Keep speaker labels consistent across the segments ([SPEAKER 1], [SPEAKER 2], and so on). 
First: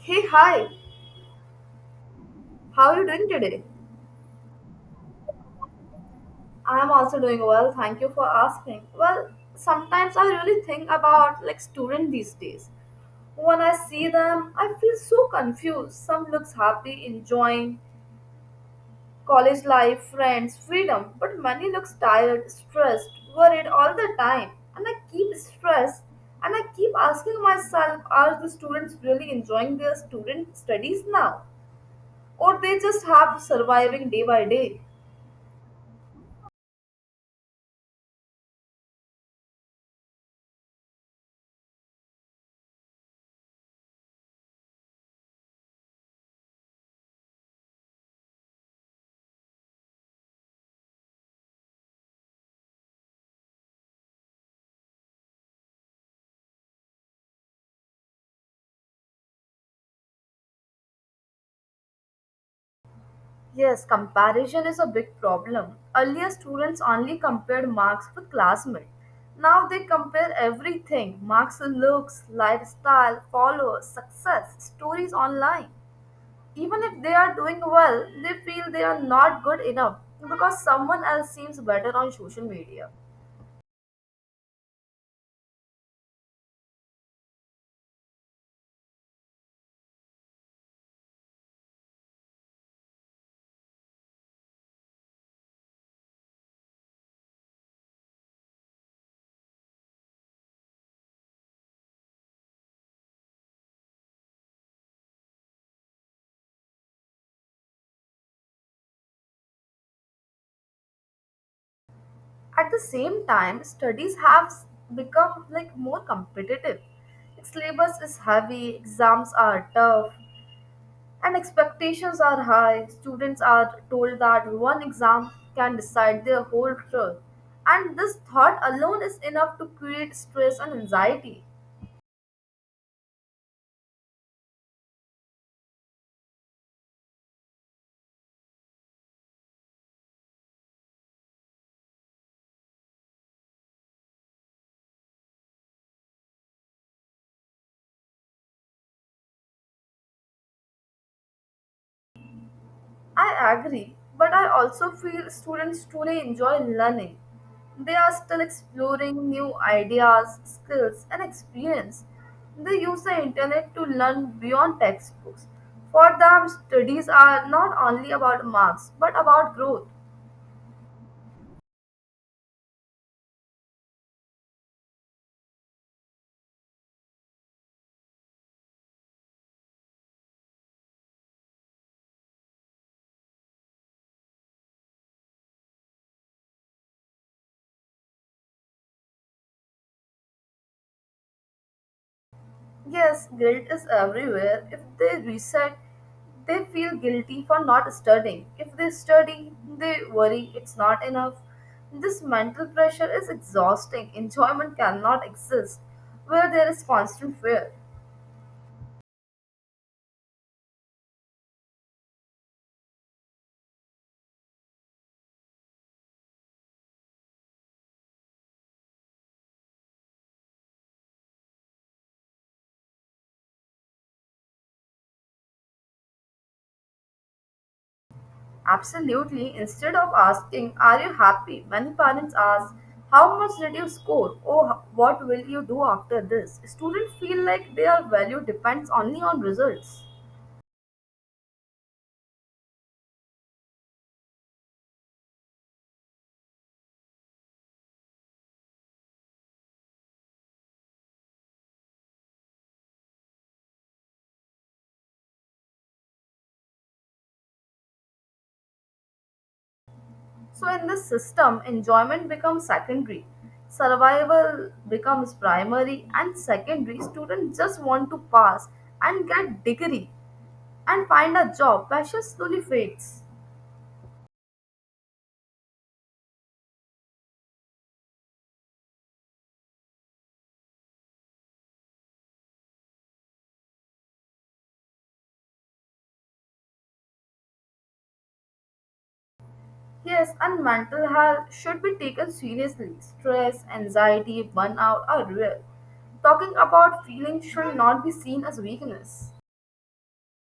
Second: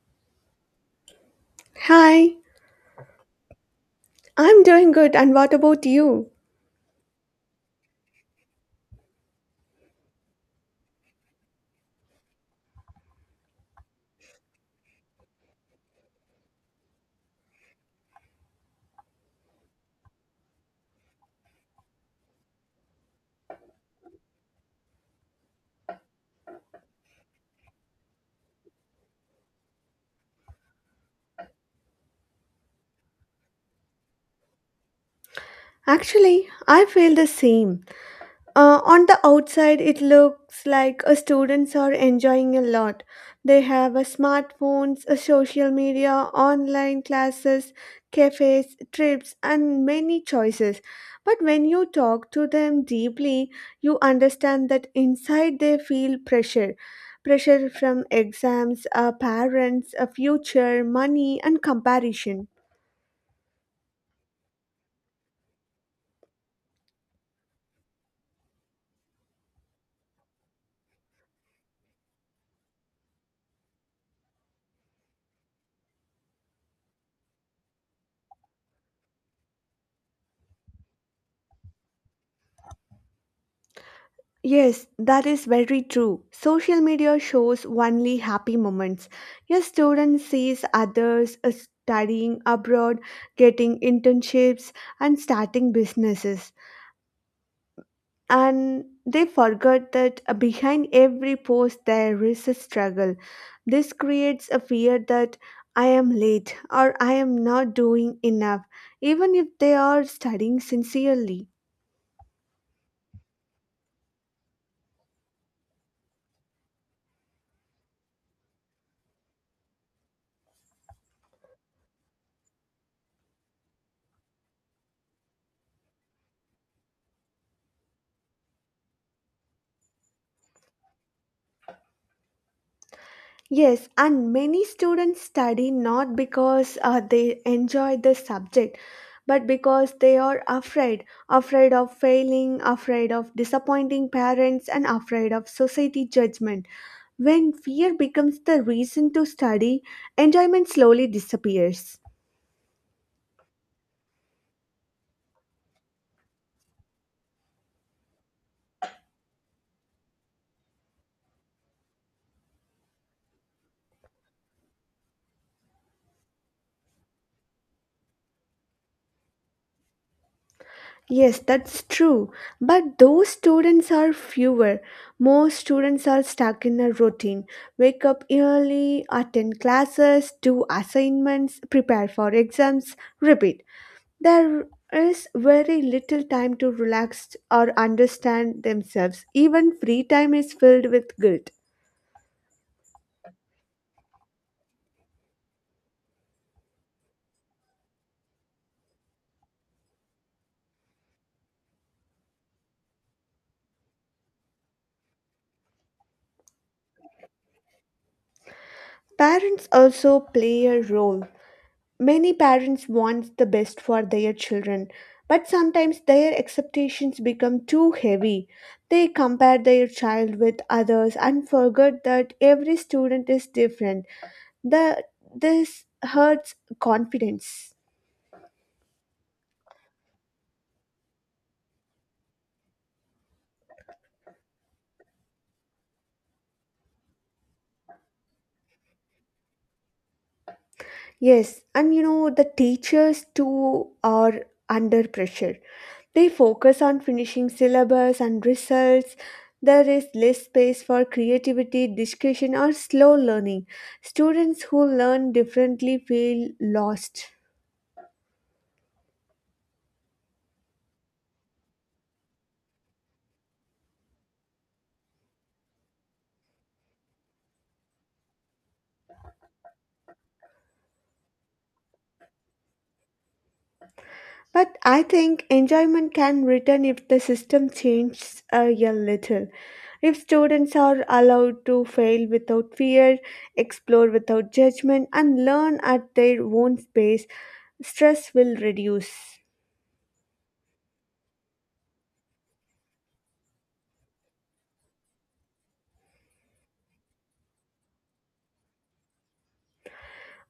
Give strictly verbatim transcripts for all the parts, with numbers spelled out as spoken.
[SPEAKER 1] Hey, hi.
[SPEAKER 2] Hi,
[SPEAKER 1] How are you doing today?
[SPEAKER 2] I'm doing good, and what about you?
[SPEAKER 1] I'm also doing well. Thank you for asking. Well, sometimes I really think about like students these days. When I see them, I feel so confused. Some looks happy, enjoying college life, friends, freedom, but many looks tired, stressed, worried all the time. And I keep stressed and I keep asking myself, are the students really enjoying their student studies now? Or they just have surviving day by day?
[SPEAKER 2] Actually, I feel the same. Uh, on the outside, it looks like uh, students are enjoying a lot. They have uh, smartphones, uh, social media, online classes, cafes, trips, and many choices. But when you talk to them deeply, you understand that inside they feel pressure. Pressure from exams, uh, parents, a future, money, and comparison.
[SPEAKER 1] Yes, comparison is a big problem. Earlier, students only compared marks with classmates. Now they compare everything marks, looks, lifestyle, followers, success, stories online. Even if they are doing well, they feel they are not good enough because someone else seems better on social media.
[SPEAKER 2] Yes, that is very true. Social media shows only happy moments. A student sees others uh, studying abroad, getting internships, and starting businesses. And they forget that uh, behind every post there is a struggle. This creates a fear that I am late or I am not doing enough, even if they are studying sincerely.
[SPEAKER 1] At the same time, studies have become like more competitive. Syllabus is heavy, exams are tough, and expectations are high. Students are told that one exam can decide their whole truth. And this thought alone is enough to create stress and anxiety.
[SPEAKER 2] Yes, and many students study not because uh, they enjoy the subject, but because they are afraid afraid of failing, afraid of disappointing parents, and afraid of society judgment. When fear becomes the reason to study, enjoyment slowly disappears.
[SPEAKER 1] I agree, but I also feel students truly enjoy learning. They are still exploring new ideas, skills, and experience. They use the internet to learn beyond textbooks. For them, studies are not only about marks but about growth.
[SPEAKER 2] Yes, that's true. But those students are fewer. Most students are stuck in a routine. Wake up early, attend classes, do assignments, prepare for exams, repeat. There is very little time to relax or understand themselves. Even free time is filled with guilt.
[SPEAKER 1] Yes, guilt is everywhere. If they reset, they feel guilty for not studying. If they study, they worry it's not enough. This mental pressure is exhausting. Enjoyment cannot exist where there is constant fear.
[SPEAKER 2] Parents also play a role. Many parents want the best for their children, but sometimes their expectations become too heavy. They compare their child with others and forget that every student is different. The, this hurts confidence.
[SPEAKER 1] Absolutely. Instead of asking, "Are you happy?" many parents ask, "How much did you score?" or h- what will you do after this? Students feel like their value depends only on results.
[SPEAKER 2] Yes, and you know, the teachers too are under pressure. They focus on finishing syllabus and results. There is less space for creativity, discussion, or slow learning. Students who learn differently feel lost.
[SPEAKER 1] So, in this system, enjoyment becomes secondary, survival becomes primary and secondary. Students just want to pass and get degree and find a job. Passion slowly fades.
[SPEAKER 2] But I think enjoyment can return if the system changes uh, a little. If students are allowed to fail without fear, explore without judgment, and learn at their own pace, stress will reduce.
[SPEAKER 1] Yes, and mental health should be taken seriously. Stress, anxiety, burnout are real. Talking about feelings should not be seen as weakness.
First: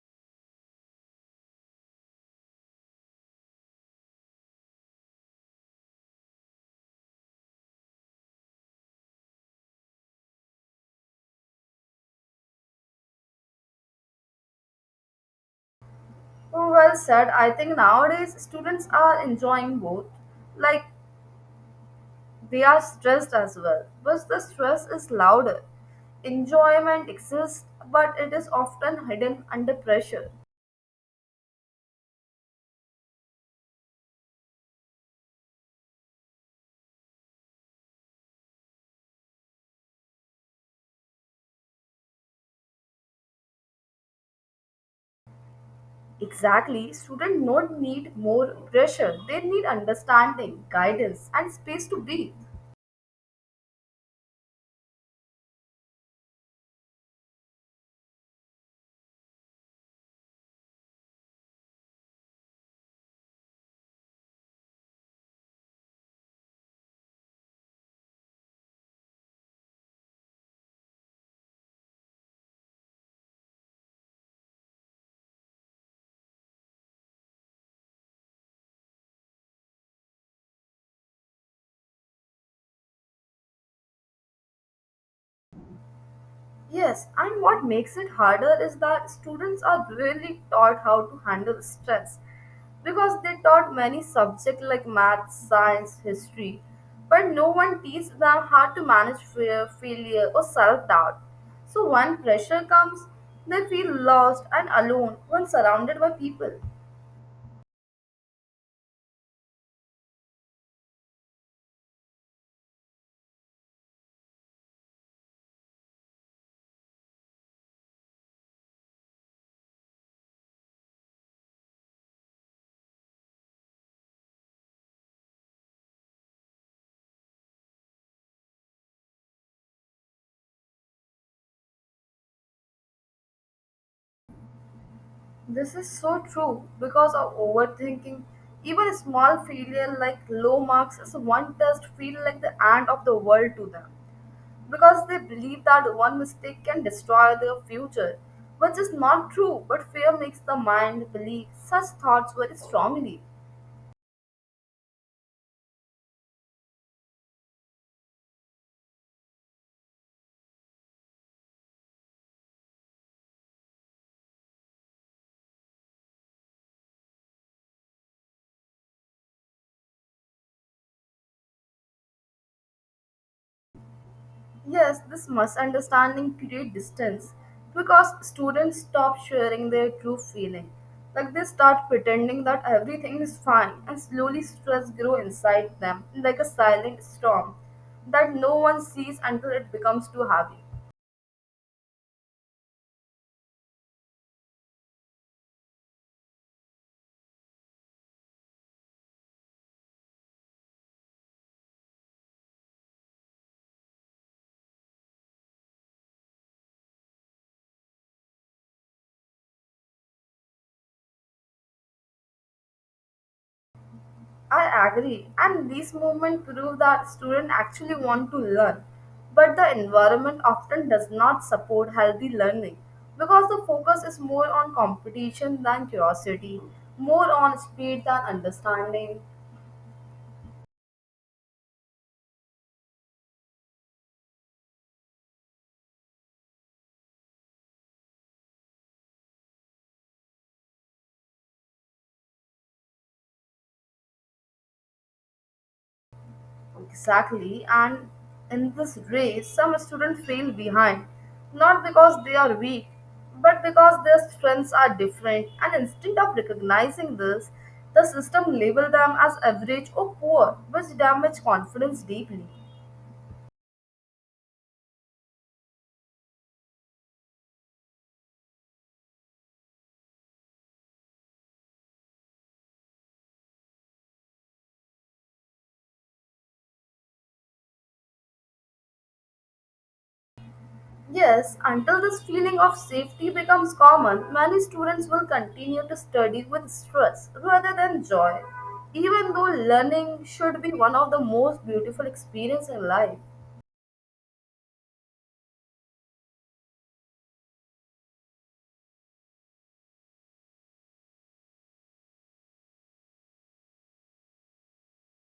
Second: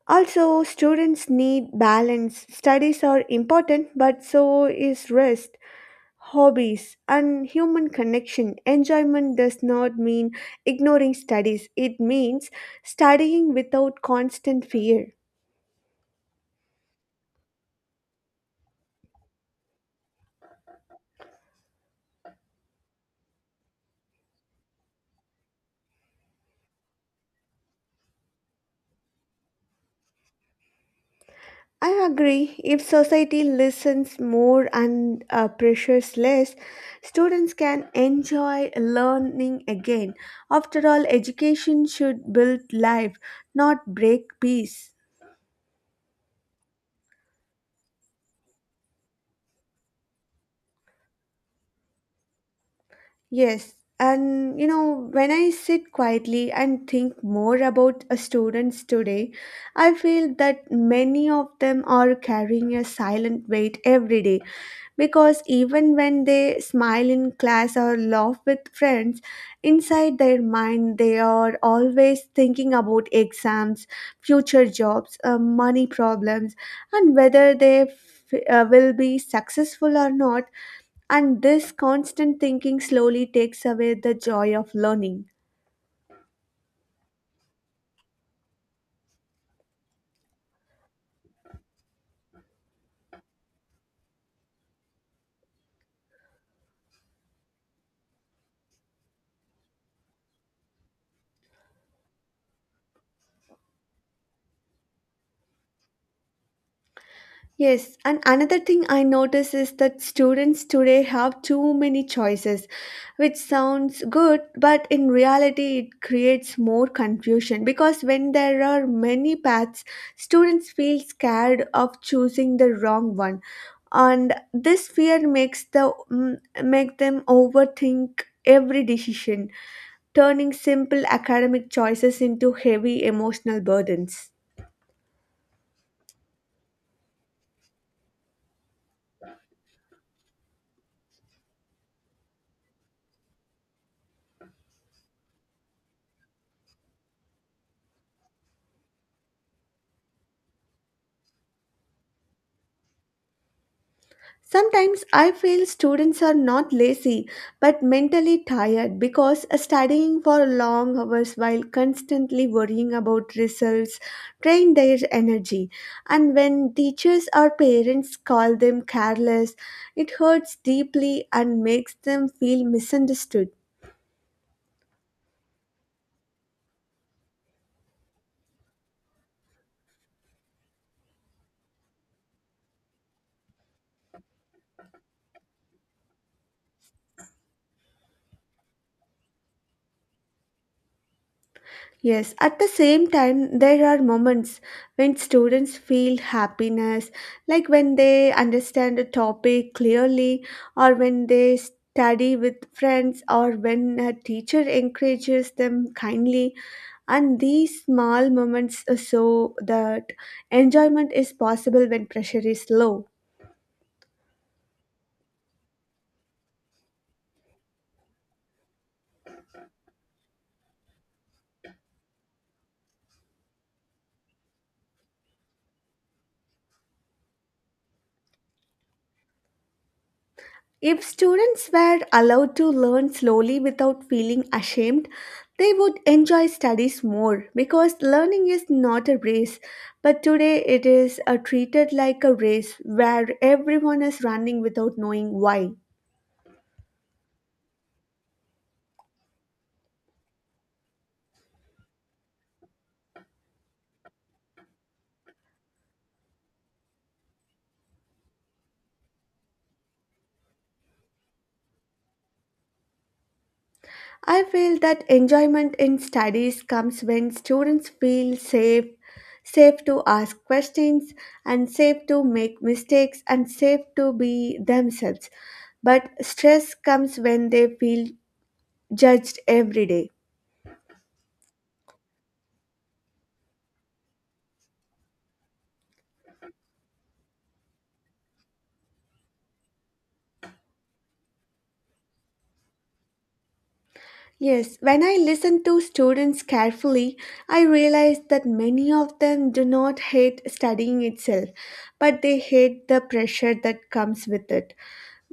[SPEAKER 2] Also, students need balance. Studies are important, but so is rest, hobbies, and human connection. Enjoyment does not mean ignoring studies, it means studying without constant fear.
[SPEAKER 1] Oh, well said. I think nowadays students are enjoying both. Like we are stressed as well, but the stress is louder. Enjoyment exists, but it is often hidden under pressure.
[SPEAKER 2] I agree. If society listens more and uh, pressures less, students can enjoy learning again. After all, education should build life, not break peace.
[SPEAKER 1] Exactly, students don't need more pressure, they need understanding, guidance, and space to breathe.
[SPEAKER 2] Yes, and you know, when I sit quietly and think more about uh, students today, I feel that many of them are carrying a silent weight every day because even when they smile in class or laugh with friends, inside their mind they are always thinking about exams, future jobs, uh, money problems, and whether they f- uh, will be successful or not, and this constant thinking slowly takes away the joy of learning.
[SPEAKER 1] Yes, and what makes it harder is that students are really taught how to handle stress because they taught many subjects like math, science, history, but no one teaches them how to manage fear, failure, or self doubt. So when pressure comes, they feel lost and alone when surrounded by people.
[SPEAKER 2] Yes, and another thing I notice is that students today have too many choices, which sounds good, but in reality, it creates more confusion because when there are many paths, students feel scared of choosing the wrong one, and this fear makes the mm, make them overthink every decision, turning simple academic choices into heavy emotional burdens.
[SPEAKER 1] This is so true because of overthinking. Even a small failure like low marks as one test feel like the end of the world to them, because they believe that one mistake can destroy their future, which is not true, but fear makes the mind believe such thoughts very strongly.
[SPEAKER 2] Sometimes I feel students are not lazy but mentally tired because studying for long hours while constantly worrying about results drain their energy. And when teachers or parents call them careless, it hurts deeply and makes them feel misunderstood.
[SPEAKER 1] Yes, this misunderstanding creates distance because students stop sharing their true feeling. Like they start pretending that everything is fine and slowly stress grow inside them like a silent storm that no one sees until it becomes too heavy.
[SPEAKER 2] Yes, at the same time, there are moments when students feel happiness, like when they understand a topic clearly, or when they study with friends, or when a teacher encourages them kindly. And these small moments show that enjoyment is possible when pressure is low.
[SPEAKER 1] I agree, and these movements prove that students actually want to learn, but the environment often does not support healthy learning because the focus is more on competition than curiosity, more on speed than understanding.
[SPEAKER 2] If students were allowed to learn slowly without feeling ashamed, they would enjoy studies more because learning is not a race. But today it is uh, treated like a race where everyone is running without knowing why.
[SPEAKER 1] Exactly, and in this race, some students feel behind, not because they are weak, but because their strengths are different. And instead of recognizing this, the system label them as average or poor, which damage confidence deeply.
[SPEAKER 2] I feel that enjoyment in studies comes when students feel safe, safe to ask questions, and safe to make mistakes, and safe to be themselves. But stress comes when they feel judged every day.
[SPEAKER 1] Yes, until this feeling of safety becomes common, many students will continue to study with stress rather than joy, even though learning should be one of the most beautiful experiences in life.
[SPEAKER 2] Yes, when I listen to students carefully, I realize that many of them do not hate studying itself, but they hate the pressure that comes with it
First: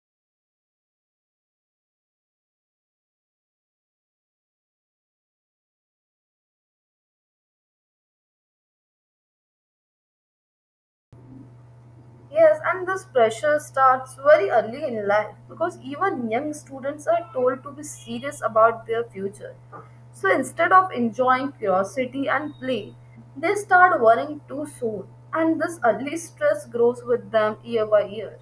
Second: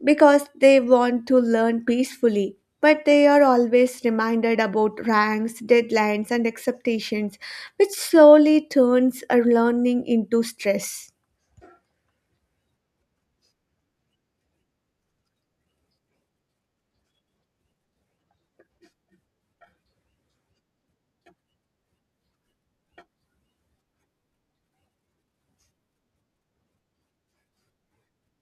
[SPEAKER 2] because they want to learn peacefully. But they are always reminded about ranks, deadlines, and expectations, which slowly turns a learning into stress.
[SPEAKER 1] Yes, and this pressure starts very early in life because even young students are told to be serious about their future. So instead of enjoying curiosity and play, they start worrying too soon, and this early stress grows with them year by year.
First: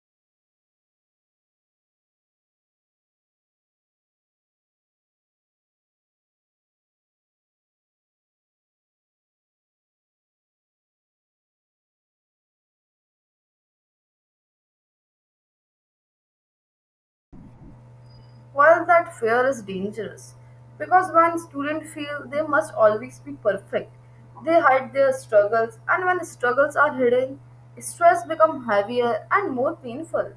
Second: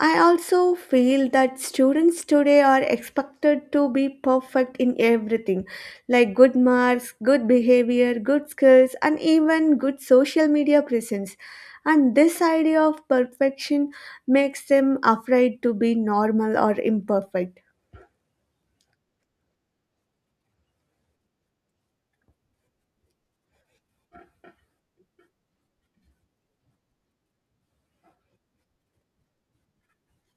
[SPEAKER 2] I also feel that students today are expected to be perfect in everything, like good marks, good behavior, good skills, and even good social media presence. And this idea of perfection makes them afraid to be normal or imperfect.
[SPEAKER 1] While that fear is dangerous because when students feel they must always be perfect, they hide their struggles, and when struggles are hidden, stress becomes heavier and more painful.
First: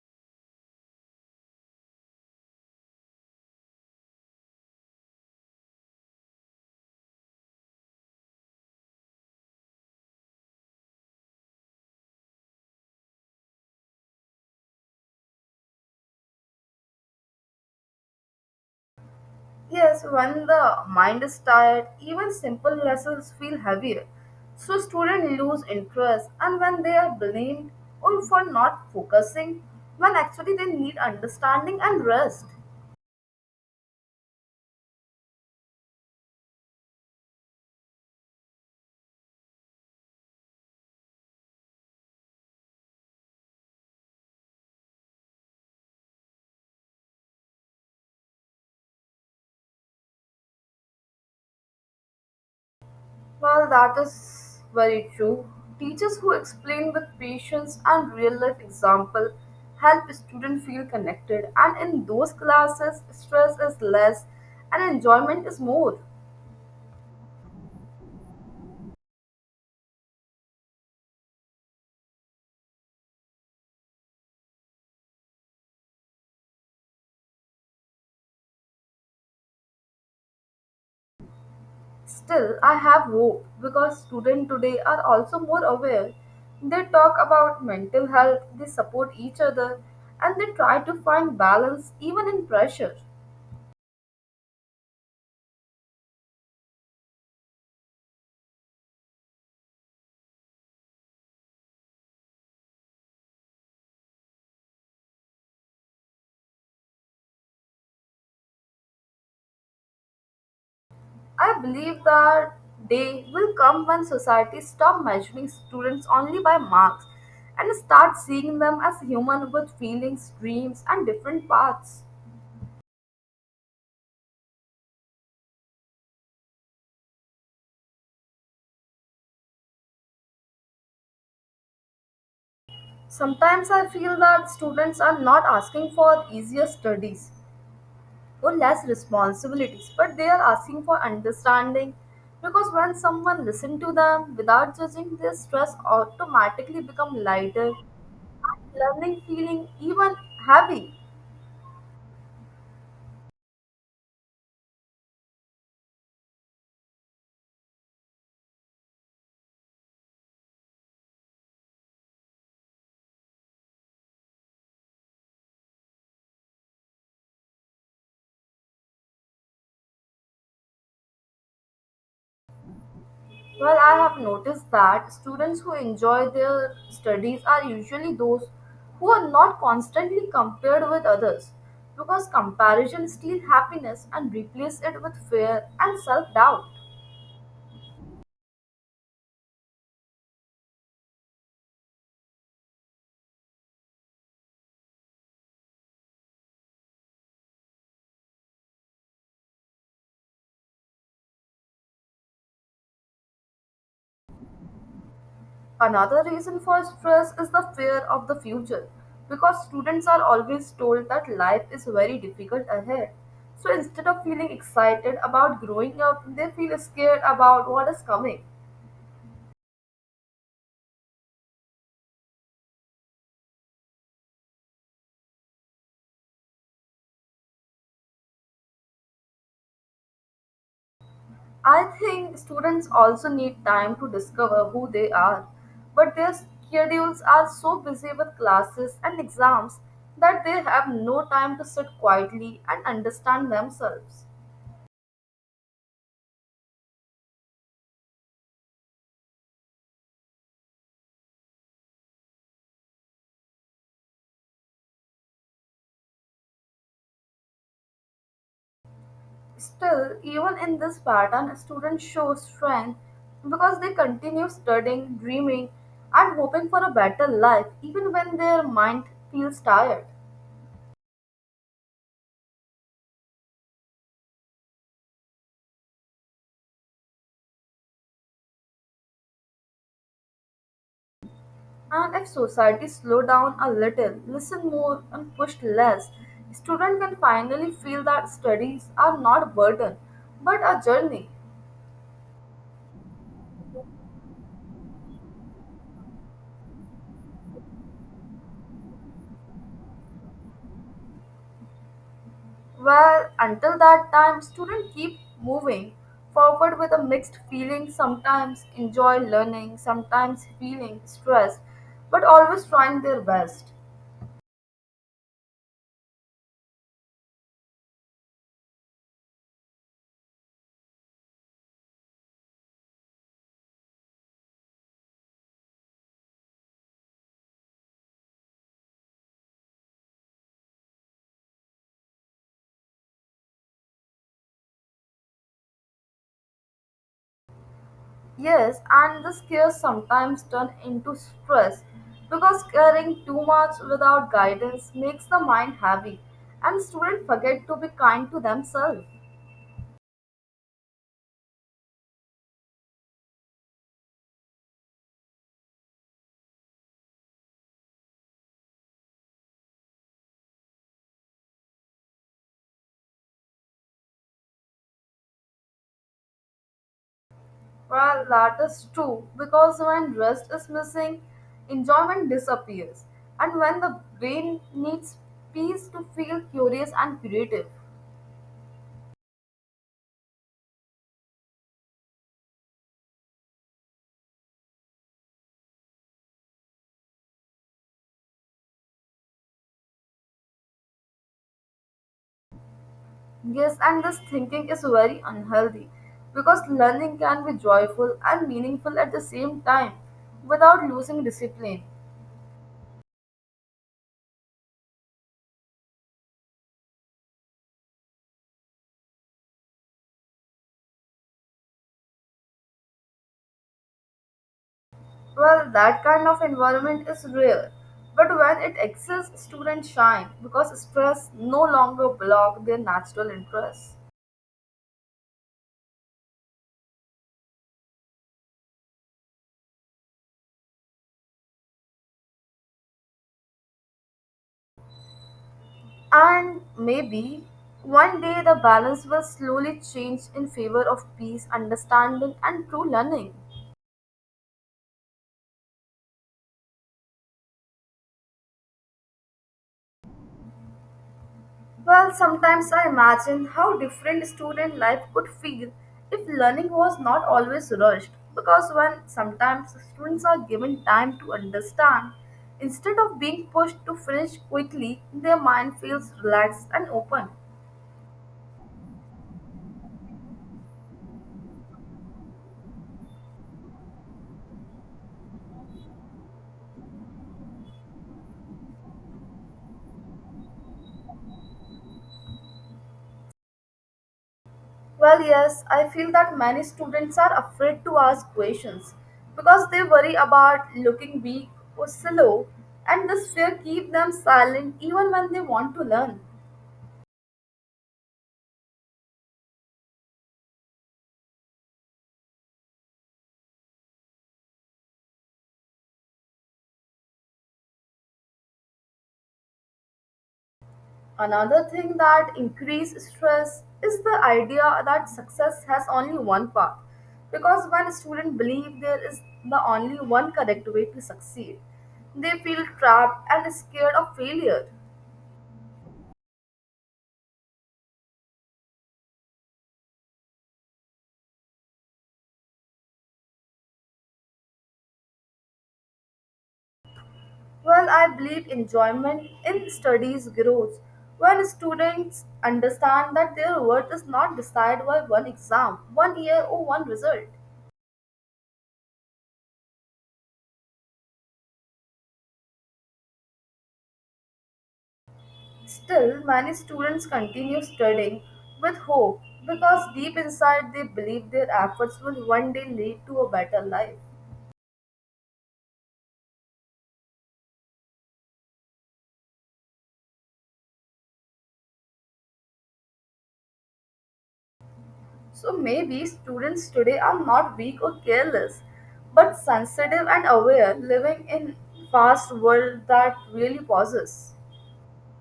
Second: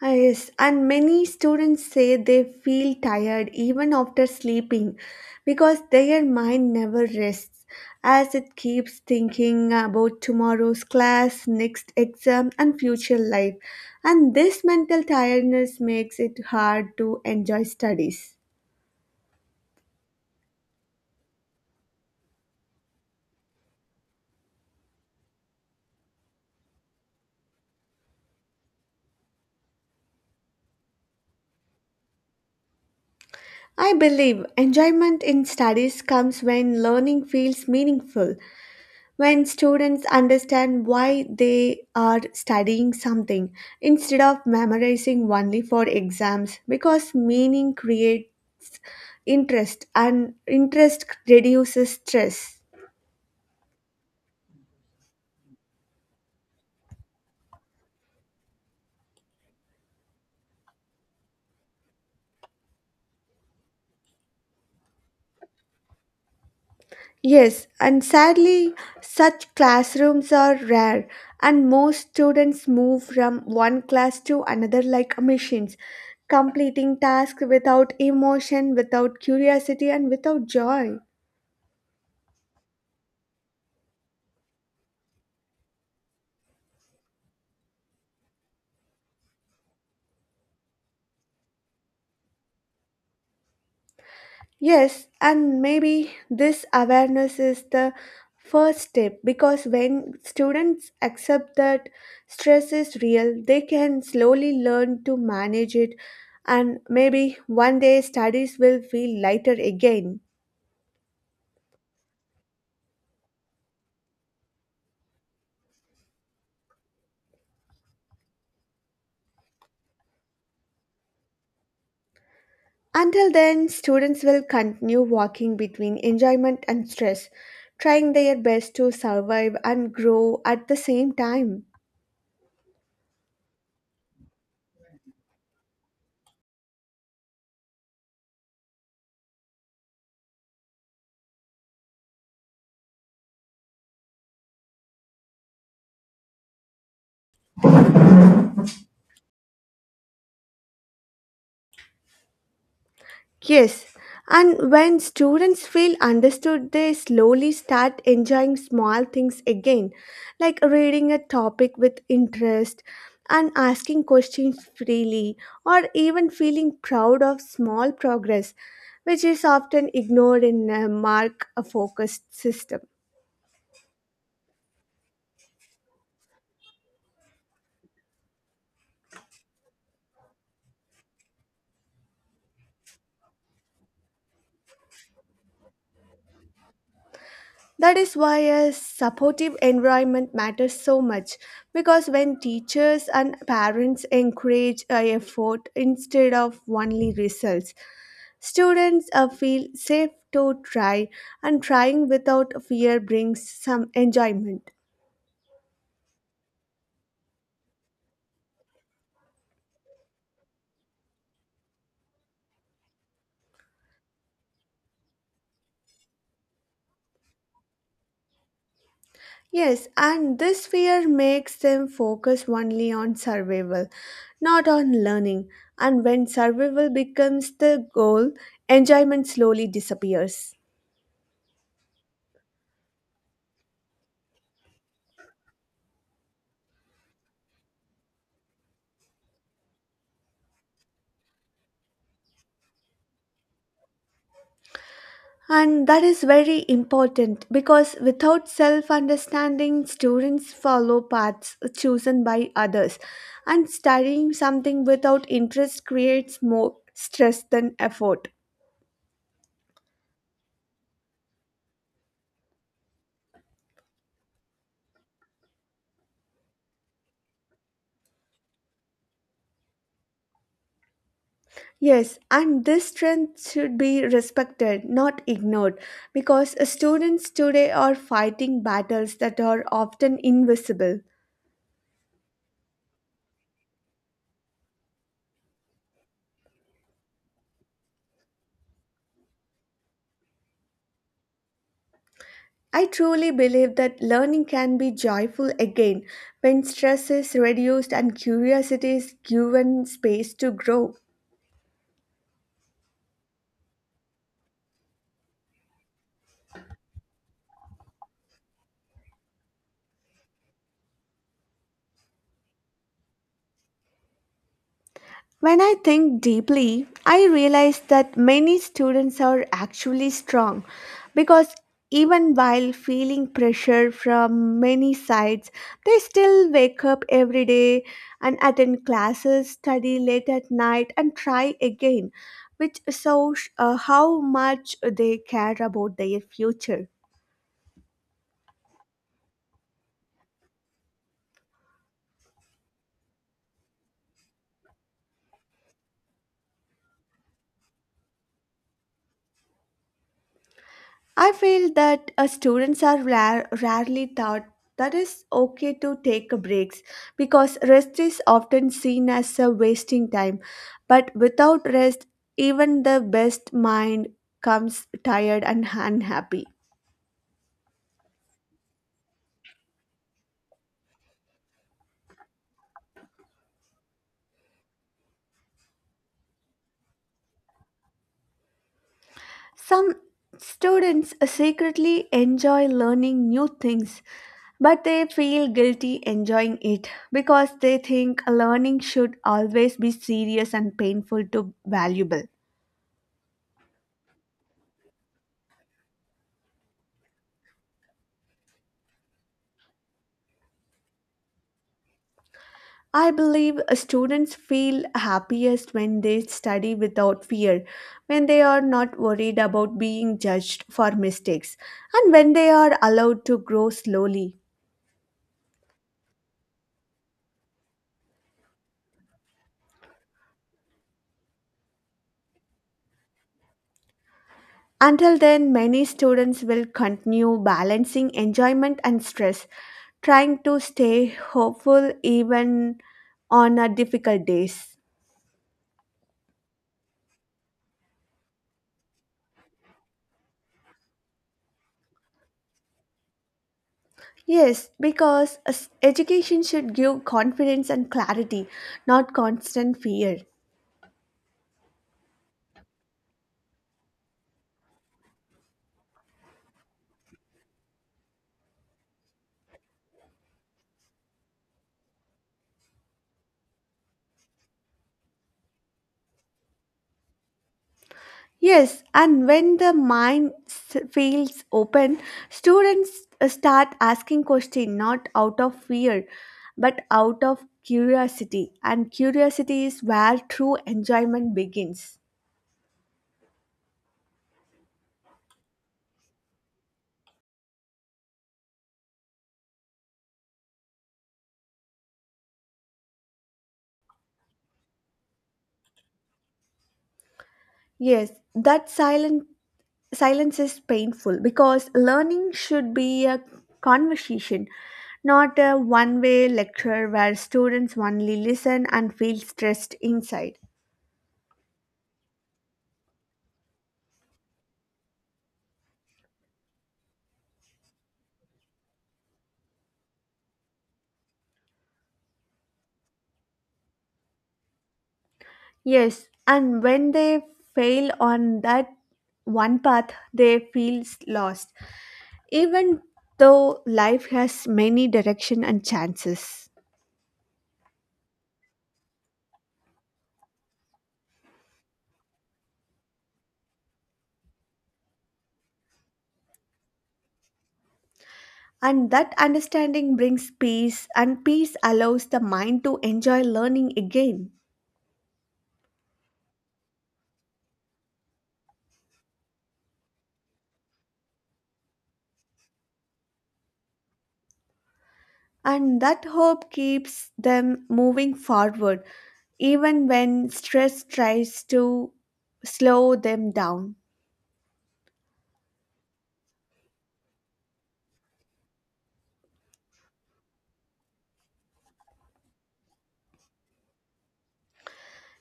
[SPEAKER 2] Ah, Yes, and many students say they feel tired even after sleeping because their mind never rests as it keeps thinking about tomorrow's class, next exam, and future life. And this mental tiredness makes it hard to enjoy studies.
[SPEAKER 1] Yes, when the mind is tired, even simple lessons feel heavier. So students lose interest and when they are blamed or for not focusing, when actually they need understanding and rest.
[SPEAKER 2] I believe enjoyment in studies comes when learning feels meaningful, when students understand why they are studying something instead of memorizing only for exams, because meaning creates interest and interest reduces stress.
[SPEAKER 1] Well, that is very true. Teachers who explain with patience and real life example help students feel connected and in those classes stress is less and enjoyment is more.
[SPEAKER 2] Yes, and sadly such classrooms are rare, and most students move from one class to another like machines, completing tasks without emotion, without curiosity, and without joy.
[SPEAKER 1] Still, I have hope because students today are also more aware. They talk about mental health, they support each other, and they try to find balance even in pressure.
[SPEAKER 2] Yes, and maybe this awareness is the first step, because when students accept that stress is real, they can slowly learn to manage it, and maybe one day studies will feel lighter again.
[SPEAKER 1] I believe that day will come when society stop measuring students only by marks and start seeing them as human with feelings, dreams, and different paths.
[SPEAKER 2] Until then, students will continue walking between enjoyment and stress, trying their best to survive and grow at the same time.
[SPEAKER 1] Sometimes I feel that students are not asking for easier studies or less responsibilities, but they are asking for understanding because when someone listens to them without judging, their stress automatically become lighter and learning feeling even heavy.
[SPEAKER 2] Yes, and when students feel understood, they slowly start enjoying small things again, like reading a topic with interest and asking questions freely, or even feeling proud of small progress, which is often ignored in a mark focused system.
[SPEAKER 1] Well, I have noticed that students who enjoy their studies are usually those who are not constantly compared with others because comparison steals happiness and replaces it with fear and self doubt.
[SPEAKER 2] That is why a supportive environment matters so much, because when teachers and parents encourage uh, effort instead of only results, students uh, feel safe to try, and trying without fear brings some enjoyment.
[SPEAKER 1] Another reason for stress is the fear of the future because students are always told that life is very difficult ahead. So instead of feeling excited about growing up, they feel scared about what is coming.
[SPEAKER 2] Yes, and this fear makes them focus only on survival, not on learning. And when survival becomes the goal, enjoyment slowly disappears.
[SPEAKER 1] I think students also need time to discover who they are, but their schedules are so busy with classes and exams that they have no time to sit quietly and understand themselves.
[SPEAKER 2] And that is very important because without self understanding, students follow paths chosen by others, and studying something without interest creates more stress than effort.
[SPEAKER 1] Still, even in this pattern, students show strength because they continue studying, dreaming, and hoping for a better life even when their mind feels tired.
[SPEAKER 2] Yes, and this strength should be respected, not ignored, because students today are fighting battles that are often invisible.
[SPEAKER 1] And if society slow down a little, listen more, and push less, students can finally feel that studies are not burden but a journey.
[SPEAKER 2] I truly believe that learning can be joyful again when stress is reduced and curiosity is given space to grow.
[SPEAKER 1] Well, until that time, students keep moving forward with a mixed feeling, sometimes enjoy learning, sometimes feeling stressed, but always trying their best.
[SPEAKER 2] When I think deeply, I realize that many students are actually strong because even while feeling pressure from many sides, they still wake up every day and attend classes, study late at night, and try again, which shows uh, how much they care about their future.
[SPEAKER 1] Yes, and the scares sometimes turn into stress because caring too much without guidance makes the mind heavy and students forget to be kind to themselves.
[SPEAKER 2] I feel that uh, students are rar- rarely taught that it's okay to take breaks because rest is often seen as a wasting time. But without rest, even the best mind comes tired and unhappy.
[SPEAKER 1] Well, that is true because when rest is missing, enjoyment disappears. And when the brain needs peace to feel curious and creative.
[SPEAKER 2] Some students secretly enjoy learning new things, but they feel guilty enjoying it because they think learning should always be serious and painful to valuable.
[SPEAKER 1] Yes, and this thinking is very unhealthy because learning can be joyful and meaningful at the same time without losing discipline.
[SPEAKER 2] I believe uh, students feel happiest when they study without fear, when they are not worried about being judged for mistakes, and when they are allowed to grow slowly.
[SPEAKER 1] Well, that kind of environment is rare. But when it exists, students shine because stress no longer blocks their natural interests.
[SPEAKER 2] Until then, many students will continue balancing enjoyment and stress, trying to stay hopeful even on our difficult days.
[SPEAKER 1] And maybe one day the balance will slowly change in favor of peace, understanding, and true learning.
[SPEAKER 2] Yes, because as- education should give confidence and clarity, not constant fear.
[SPEAKER 1] Well, sometimes I imagine how different student life could feel if learning was not always rushed. Because when sometimes students are given time to understand, instead of being pushed to finish quickly, their mind feels relaxed and open.
[SPEAKER 2] Yes, and when the mind s- feels open, students uh, start asking questions not out of fear but out of curiosity, and curiosity is where true enjoyment begins.
[SPEAKER 1] Well, yes, I feel that many students are afraid to ask questions because they worry about looking weak or slow, and this fear keeps them silent even when they want to learn.
[SPEAKER 2] Yes, that silent silence is painful because learning should be a conversation, not a one-way lecture where students only listen and feel stressed inside.
[SPEAKER 1] Another thing that increases stress is the idea that success has only one path because when students believe there is the only one correct way to succeed, they feel trapped and scared of failure.
[SPEAKER 2] Yes, and when they fail on that one path, they feel lost, even though life has many direction and chances.
[SPEAKER 1] Well, I believe enjoyment in studies grows when students understand that their worth is not decided by one exam, one year, or one result.
[SPEAKER 2] And that understanding brings peace, and peace allows the mind to enjoy learning again.
[SPEAKER 1] Still, many students continue studying with hope because deep inside they believe their efforts will one day lead to a better life.
[SPEAKER 2] And that hope keeps them moving forward, even when stress tries to slow them down.
[SPEAKER 1] So maybe students today are not weak or careless, but sensitive and aware, living in fast world that really pauses.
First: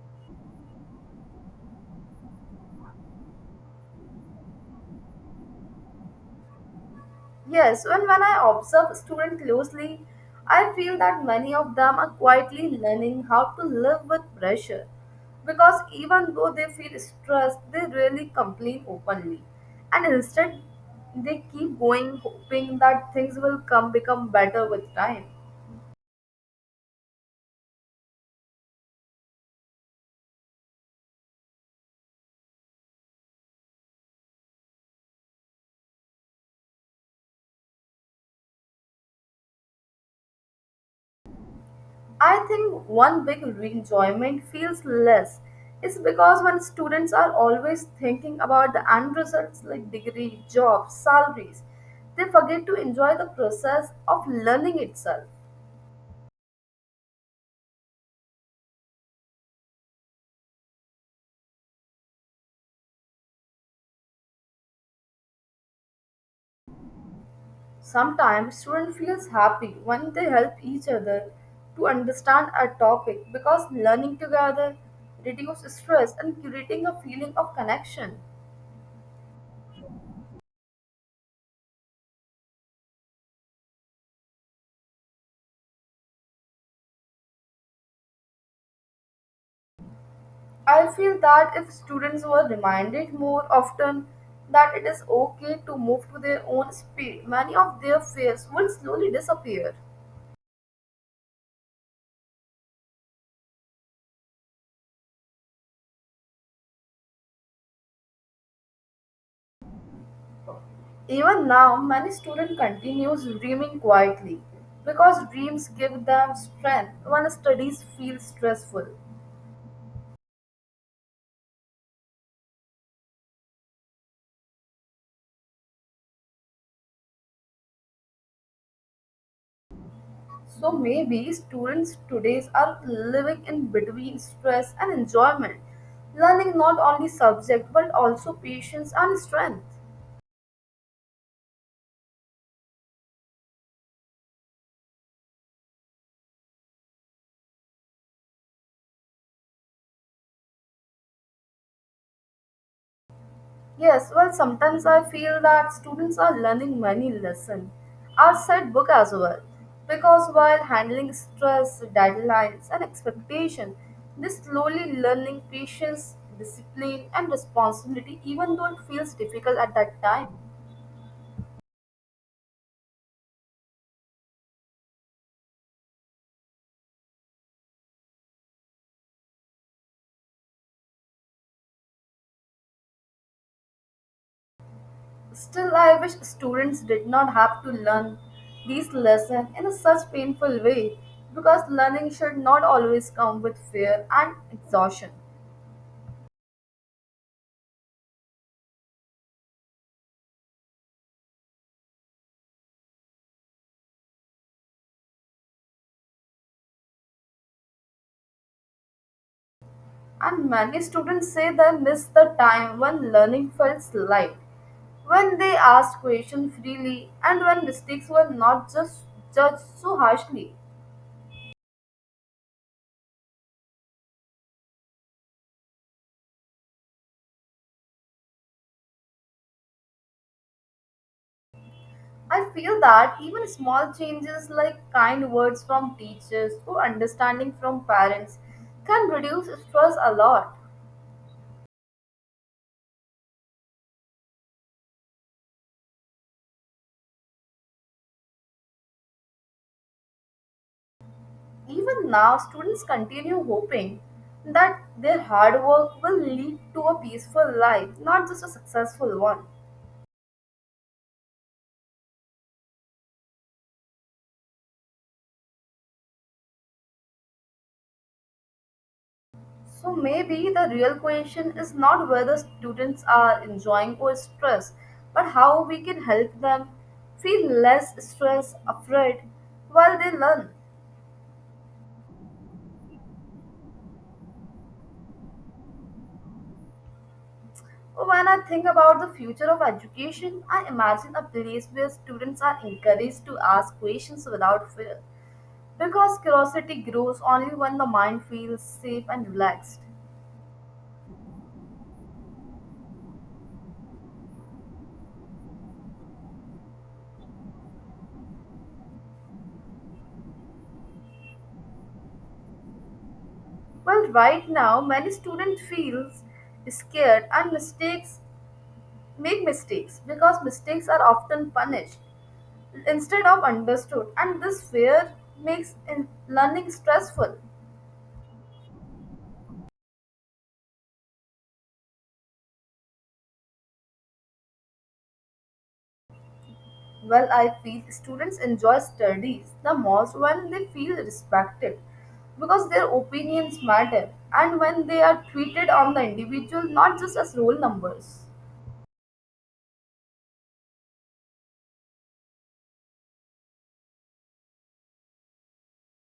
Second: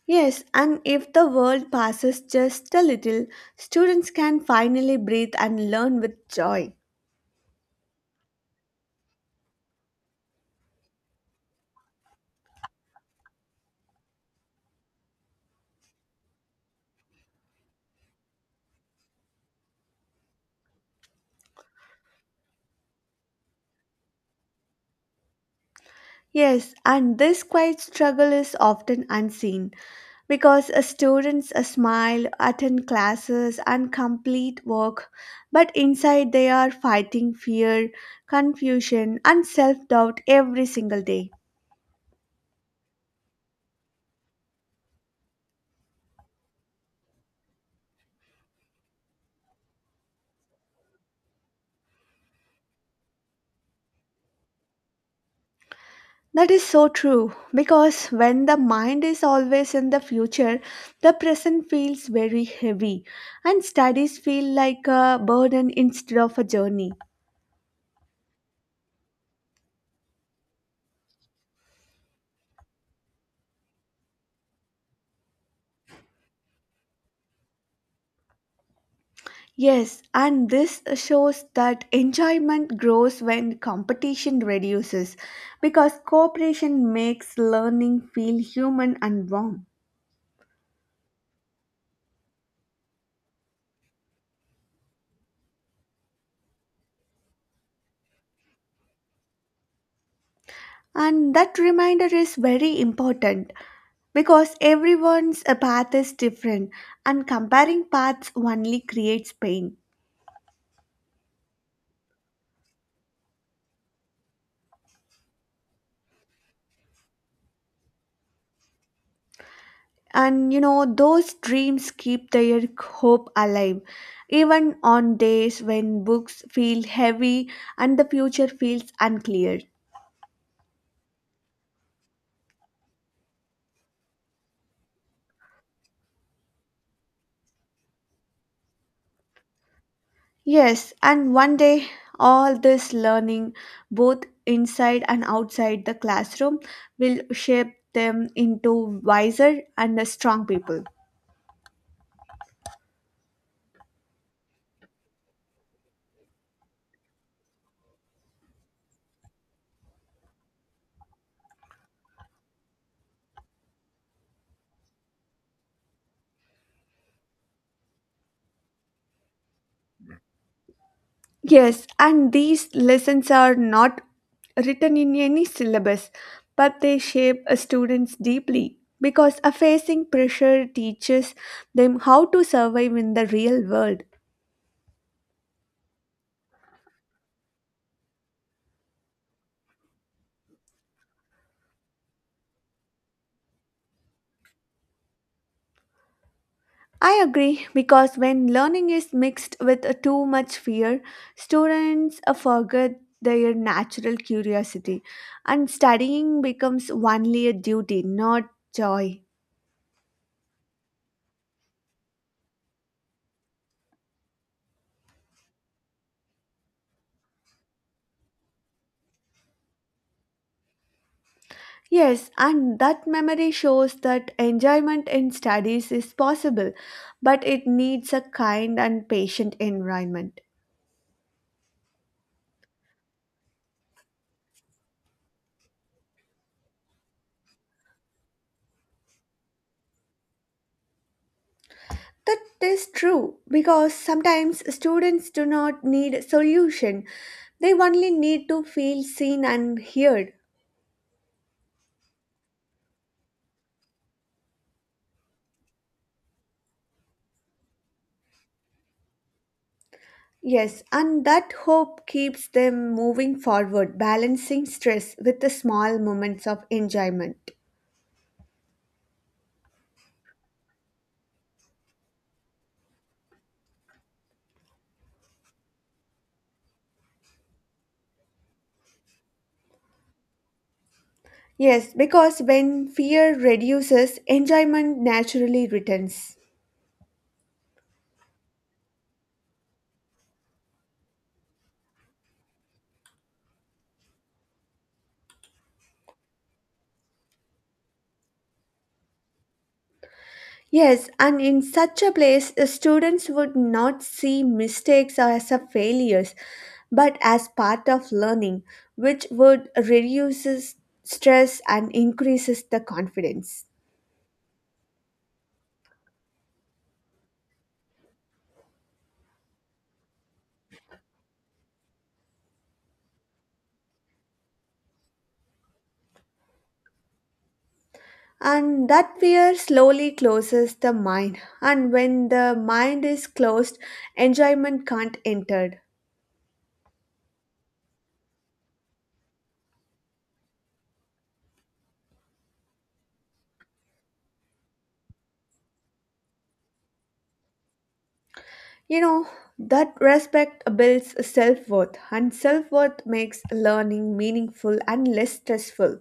[SPEAKER 2] Yes, and if the world passes just a little, students can finally breathe and learn with joy.
[SPEAKER 1] Yes, and when I observe students closely, I feel that many of them are quietly learning how to live with pressure because even though they feel stressed, they rarely complain openly. And instead, they keep going, hoping that things will come become better with time.
[SPEAKER 2] Yes, and this quiet struggle is often unseen because a students a smile, attend classes and complete work, but inside they are fighting fear, confusion and self-doubt every single day.
[SPEAKER 1] I think one big enjoyment feels less is because when students are always thinking about the end results like degree, jobs, salaries, they forget to enjoy the process of learning itself.
[SPEAKER 2] That is so true because when the mind is always in the future, the present feels very heavy and studies feel like a burden instead of a journey.
[SPEAKER 1] Sometimes student feels happy when they help each other to understand a topic because learning together reduces stress and creating a feeling of connection.
[SPEAKER 2] Yes, and this shows that enjoyment grows when competition reduces because cooperation makes learning feel human and warm.
[SPEAKER 1] I feel that if students were reminded more often that it is okay to move to their own speed, many of their fears would slowly disappear.
[SPEAKER 2] And that reminder is very important because everyone's uh, path is different and comparing paths only creates pain.
[SPEAKER 1] Even now, many students continue dreaming quietly because dreams give them strength when studies feel stressful.
[SPEAKER 2] And you know, those dreams keep their hope alive even on days when books feel heavy and the future feels unclear.
[SPEAKER 1] So maybe students today are living in between stress and enjoyment, learning not only subject but also patience and strength.
[SPEAKER 2] Yes, and one day all this learning, both inside and outside the classroom, will shape them into wiser and strong people.
[SPEAKER 1] Yes, well, sometimes I feel that students are learning many lessons outside book as well. Because while handling stress, deadlines, and expectation, they slowly learning patience, discipline, and responsibility, even though it feels difficult at that time.
[SPEAKER 2] Yes, and these lessons are not written in any syllabus, but they shape a students deeply because a facing pressure teaches them how to survive in the real world.
[SPEAKER 1] Still, I wish students did not have to learn these lessons in a such painful way because learning should not always come with fear and exhaustion.
[SPEAKER 2] I agree because when learning is mixed with uh, too much fear, students uh, forget their natural curiosity and studying becomes only a duty, not joy.
[SPEAKER 1] And many students say they miss the time when learning felt light, when they asked questions freely, and when mistakes were not just judged so harshly.
[SPEAKER 2] Yes, and that memory shows that enjoyment in studies is possible, but it needs a kind and patient environment.
[SPEAKER 1] I feel that even small changes like kind words from teachers or understanding from parents can reduce stress a lot.
[SPEAKER 2] That is true because sometimes students do not need a solution, they only need to feel seen and heard.
[SPEAKER 1] Even now, students continue hoping that their hard work will lead to a peaceful life, not just a successful one.
[SPEAKER 2] Yes, and that hope keeps them moving forward, balancing stress with the small moments of enjoyment.
[SPEAKER 1] So maybe the real question is not whether students are enjoying or stressed, but how we can help them feel less stress, afraid while they learn.
[SPEAKER 2] Yes, because when fear reduces, enjoyment naturally returns.
[SPEAKER 1] When I think about the future of education, I imagine a place where students are encouraged to ask questions without fear, because curiosity grows only when the mind feels safe and relaxed.
[SPEAKER 2] Yes, and in such a place, the students would not see mistakes as a failures, but as part of learning, which would reduces stress and increases the confidence.
[SPEAKER 1] Well, right now, many students feel scared and mistakes make mistakes because mistakes are often punished instead of understood, and this fear makes in- learning stressful.
[SPEAKER 2] And that fear slowly closes the mind, and when the mind is closed, enjoyment can't enter.
[SPEAKER 1] Well, I feel students enjoy studies the most when they feel respected, because their opinions matter and when they are treated on the individual, not just as roll numbers.
[SPEAKER 2] You know, that respect builds self worth, and self worth makes learning meaningful and less stressful.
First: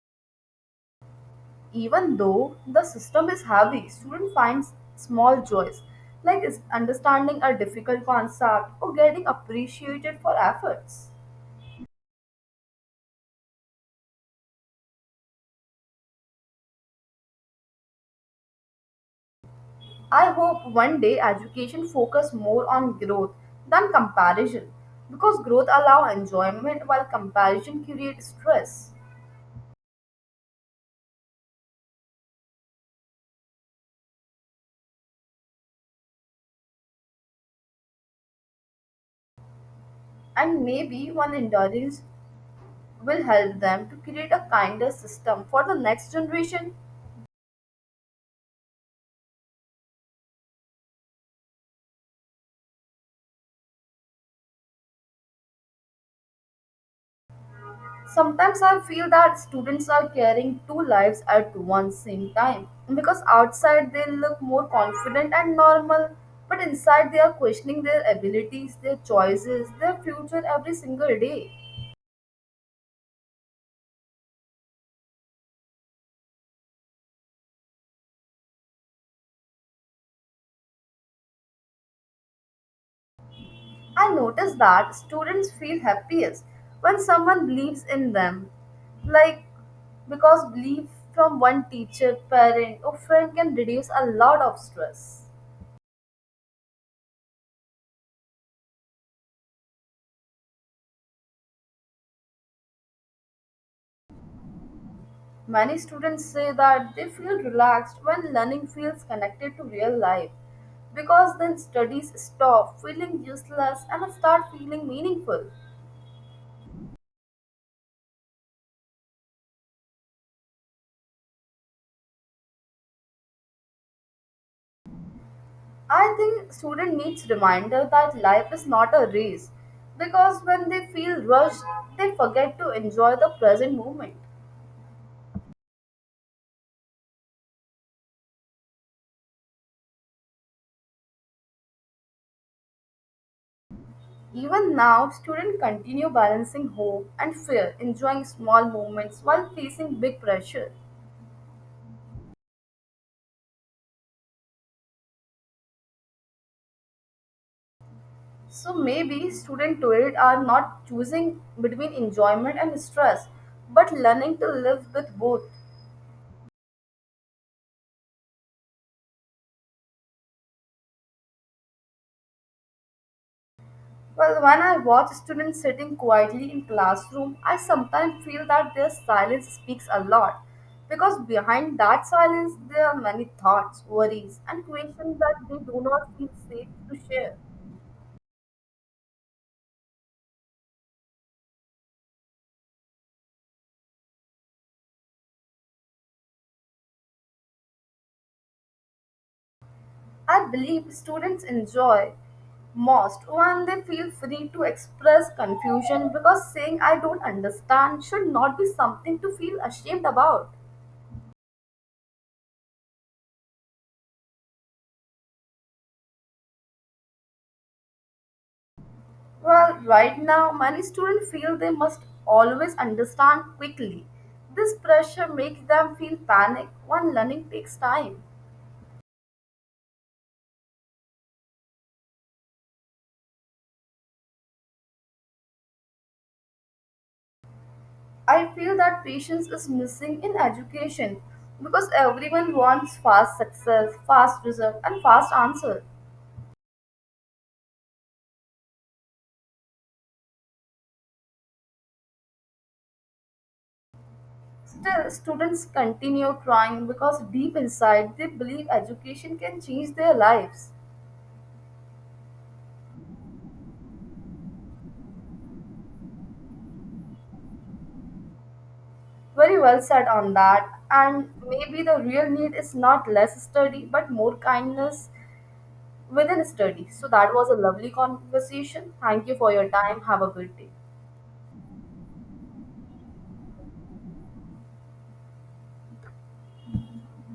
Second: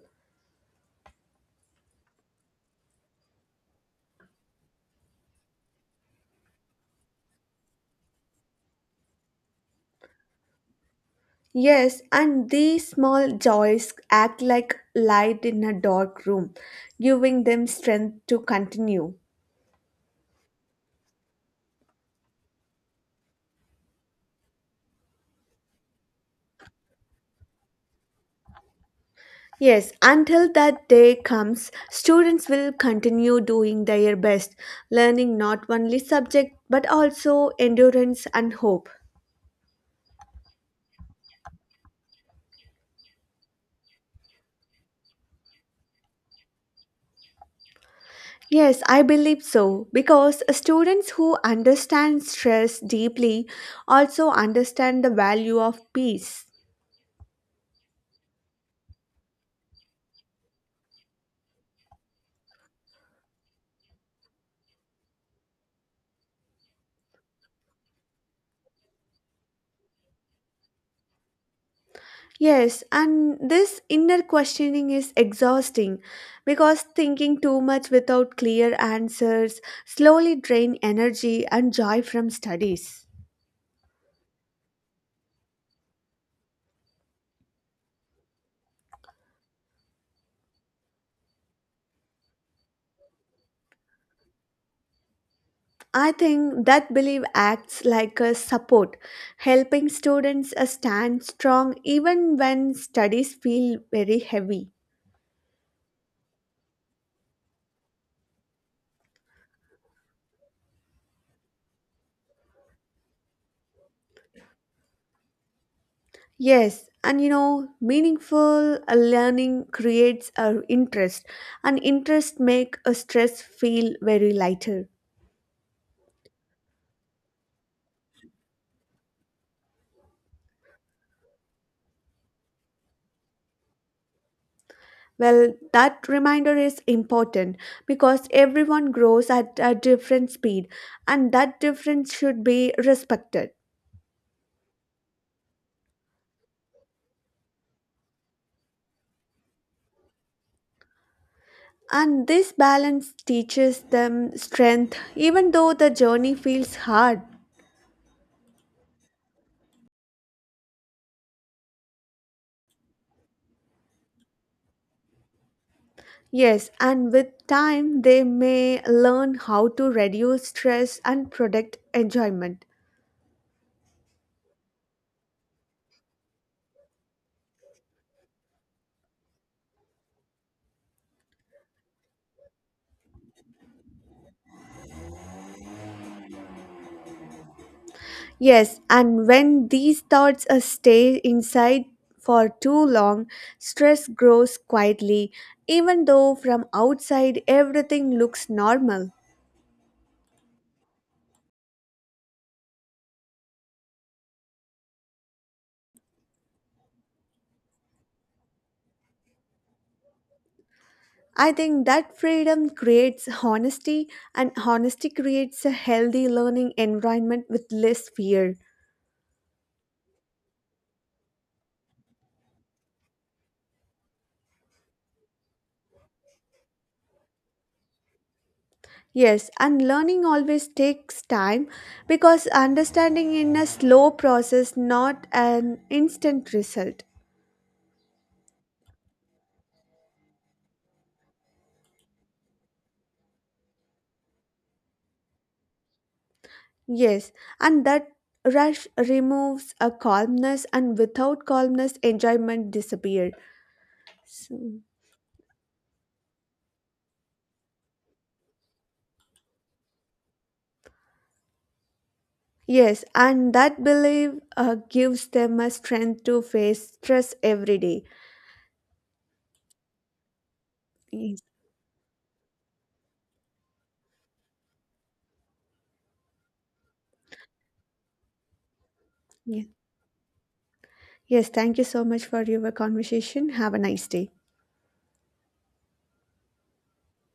[SPEAKER 1] Even though the system is heavy, student finds small joys like is- understanding a difficult concept or getting appreciated for efforts.
[SPEAKER 2] Yes, and these small joys act like light in a dark room, giving them strength to continue.
[SPEAKER 1] I hope one day education focus more on growth than comparison, because growth allow enjoyment while comparison creates stress.
[SPEAKER 2] Yes, until that day comes, students will continue doing their best, learning not only subject but also endurance and hope.
[SPEAKER 1] And maybe one indulgence will help them to create a kinder system for the next generation.
[SPEAKER 2] Yes, I believe so because students who understand stress deeply also understand the value of peace.
[SPEAKER 1] Sometimes I feel that students are carrying two lives at one same time, because outside they look more confident and normal, but inside they are questioning their abilities, their choices, their future every single day.
[SPEAKER 2] Yes, and this inner questioning is exhausting because thinking too much without clear answers slowly drain energy and joy from studies.
[SPEAKER 1] I notice that students feel happiest when someone believes in them. Like, because belief from one teacher, parent, or friend can reduce a lot of stress.
[SPEAKER 2] I think that belief acts like a support, helping students uh, stand strong even when studies feel very heavy.
[SPEAKER 1] Many students say that they feel relaxed when learning feels connected to real life, because then studies stop feeling useless and start feeling meaningful.
[SPEAKER 2] Yes, and you know, meaningful uh, learning creates a interest, and interest make a stress feel very lighter.
[SPEAKER 1] I think student needs reminder that life is not a race, because when they feel rushed, they forget to enjoy the present moment.
[SPEAKER 2] Well, that reminder is important because everyone grows at a different speed, and that difference should be respected.
[SPEAKER 1] Even now, students continue balancing hope and fear, enjoying small moments while facing big pressure.
[SPEAKER 2] And this balance teaches them strength, even though the journey feels hard.
[SPEAKER 1] So maybe student today are not choosing between enjoyment and stress, but learning to live with both.
[SPEAKER 2] Yes, and with time, they may learn how to reduce stress and protect enjoyment.
[SPEAKER 1] Well, when I watch students sitting quietly in classroom, I sometimes feel that their silence speaks a lot, because behind that silence there are many thoughts, worries, and questions that they do not feel safe to share.
[SPEAKER 2] Yes, and when these thoughts uh, stay inside for too long, stress grows quietly, even though from outside everything looks normal.
[SPEAKER 1] I believe students enjoy most when they feel free to express confusion, because saying I don't understand should not be something to feel ashamed about.
[SPEAKER 2] I think that freedom creates honesty, and honesty creates a healthy learning environment with less fear.
[SPEAKER 1] Well, right now, many students feel they must always understand quickly. This pressure makes them feel panic when learning takes time.
[SPEAKER 2] Yes, and learning always takes time because understanding in a slow process, not an instant result.
[SPEAKER 1] I feel that patience is missing in education because everyone wants fast success, fast result, and fast answer.
[SPEAKER 2] Yes, and that rush removes a calmness, and without calmness, enjoyment disappears. So,
[SPEAKER 1] Still, students continue trying because deep inside they believe education can change their lives.
[SPEAKER 2] yes, and that belief uh, gives them a strength to face stress every day.
[SPEAKER 1] Very well said on that. And
[SPEAKER 2] Yes,
[SPEAKER 1] maybe the real need is not less study but more kindness within studies. So that was a lovely conversation. Thank you for
[SPEAKER 2] yes.
[SPEAKER 1] your time. Have a good day.
[SPEAKER 2] Yes, thank you so much for your conversation. Have a nice day.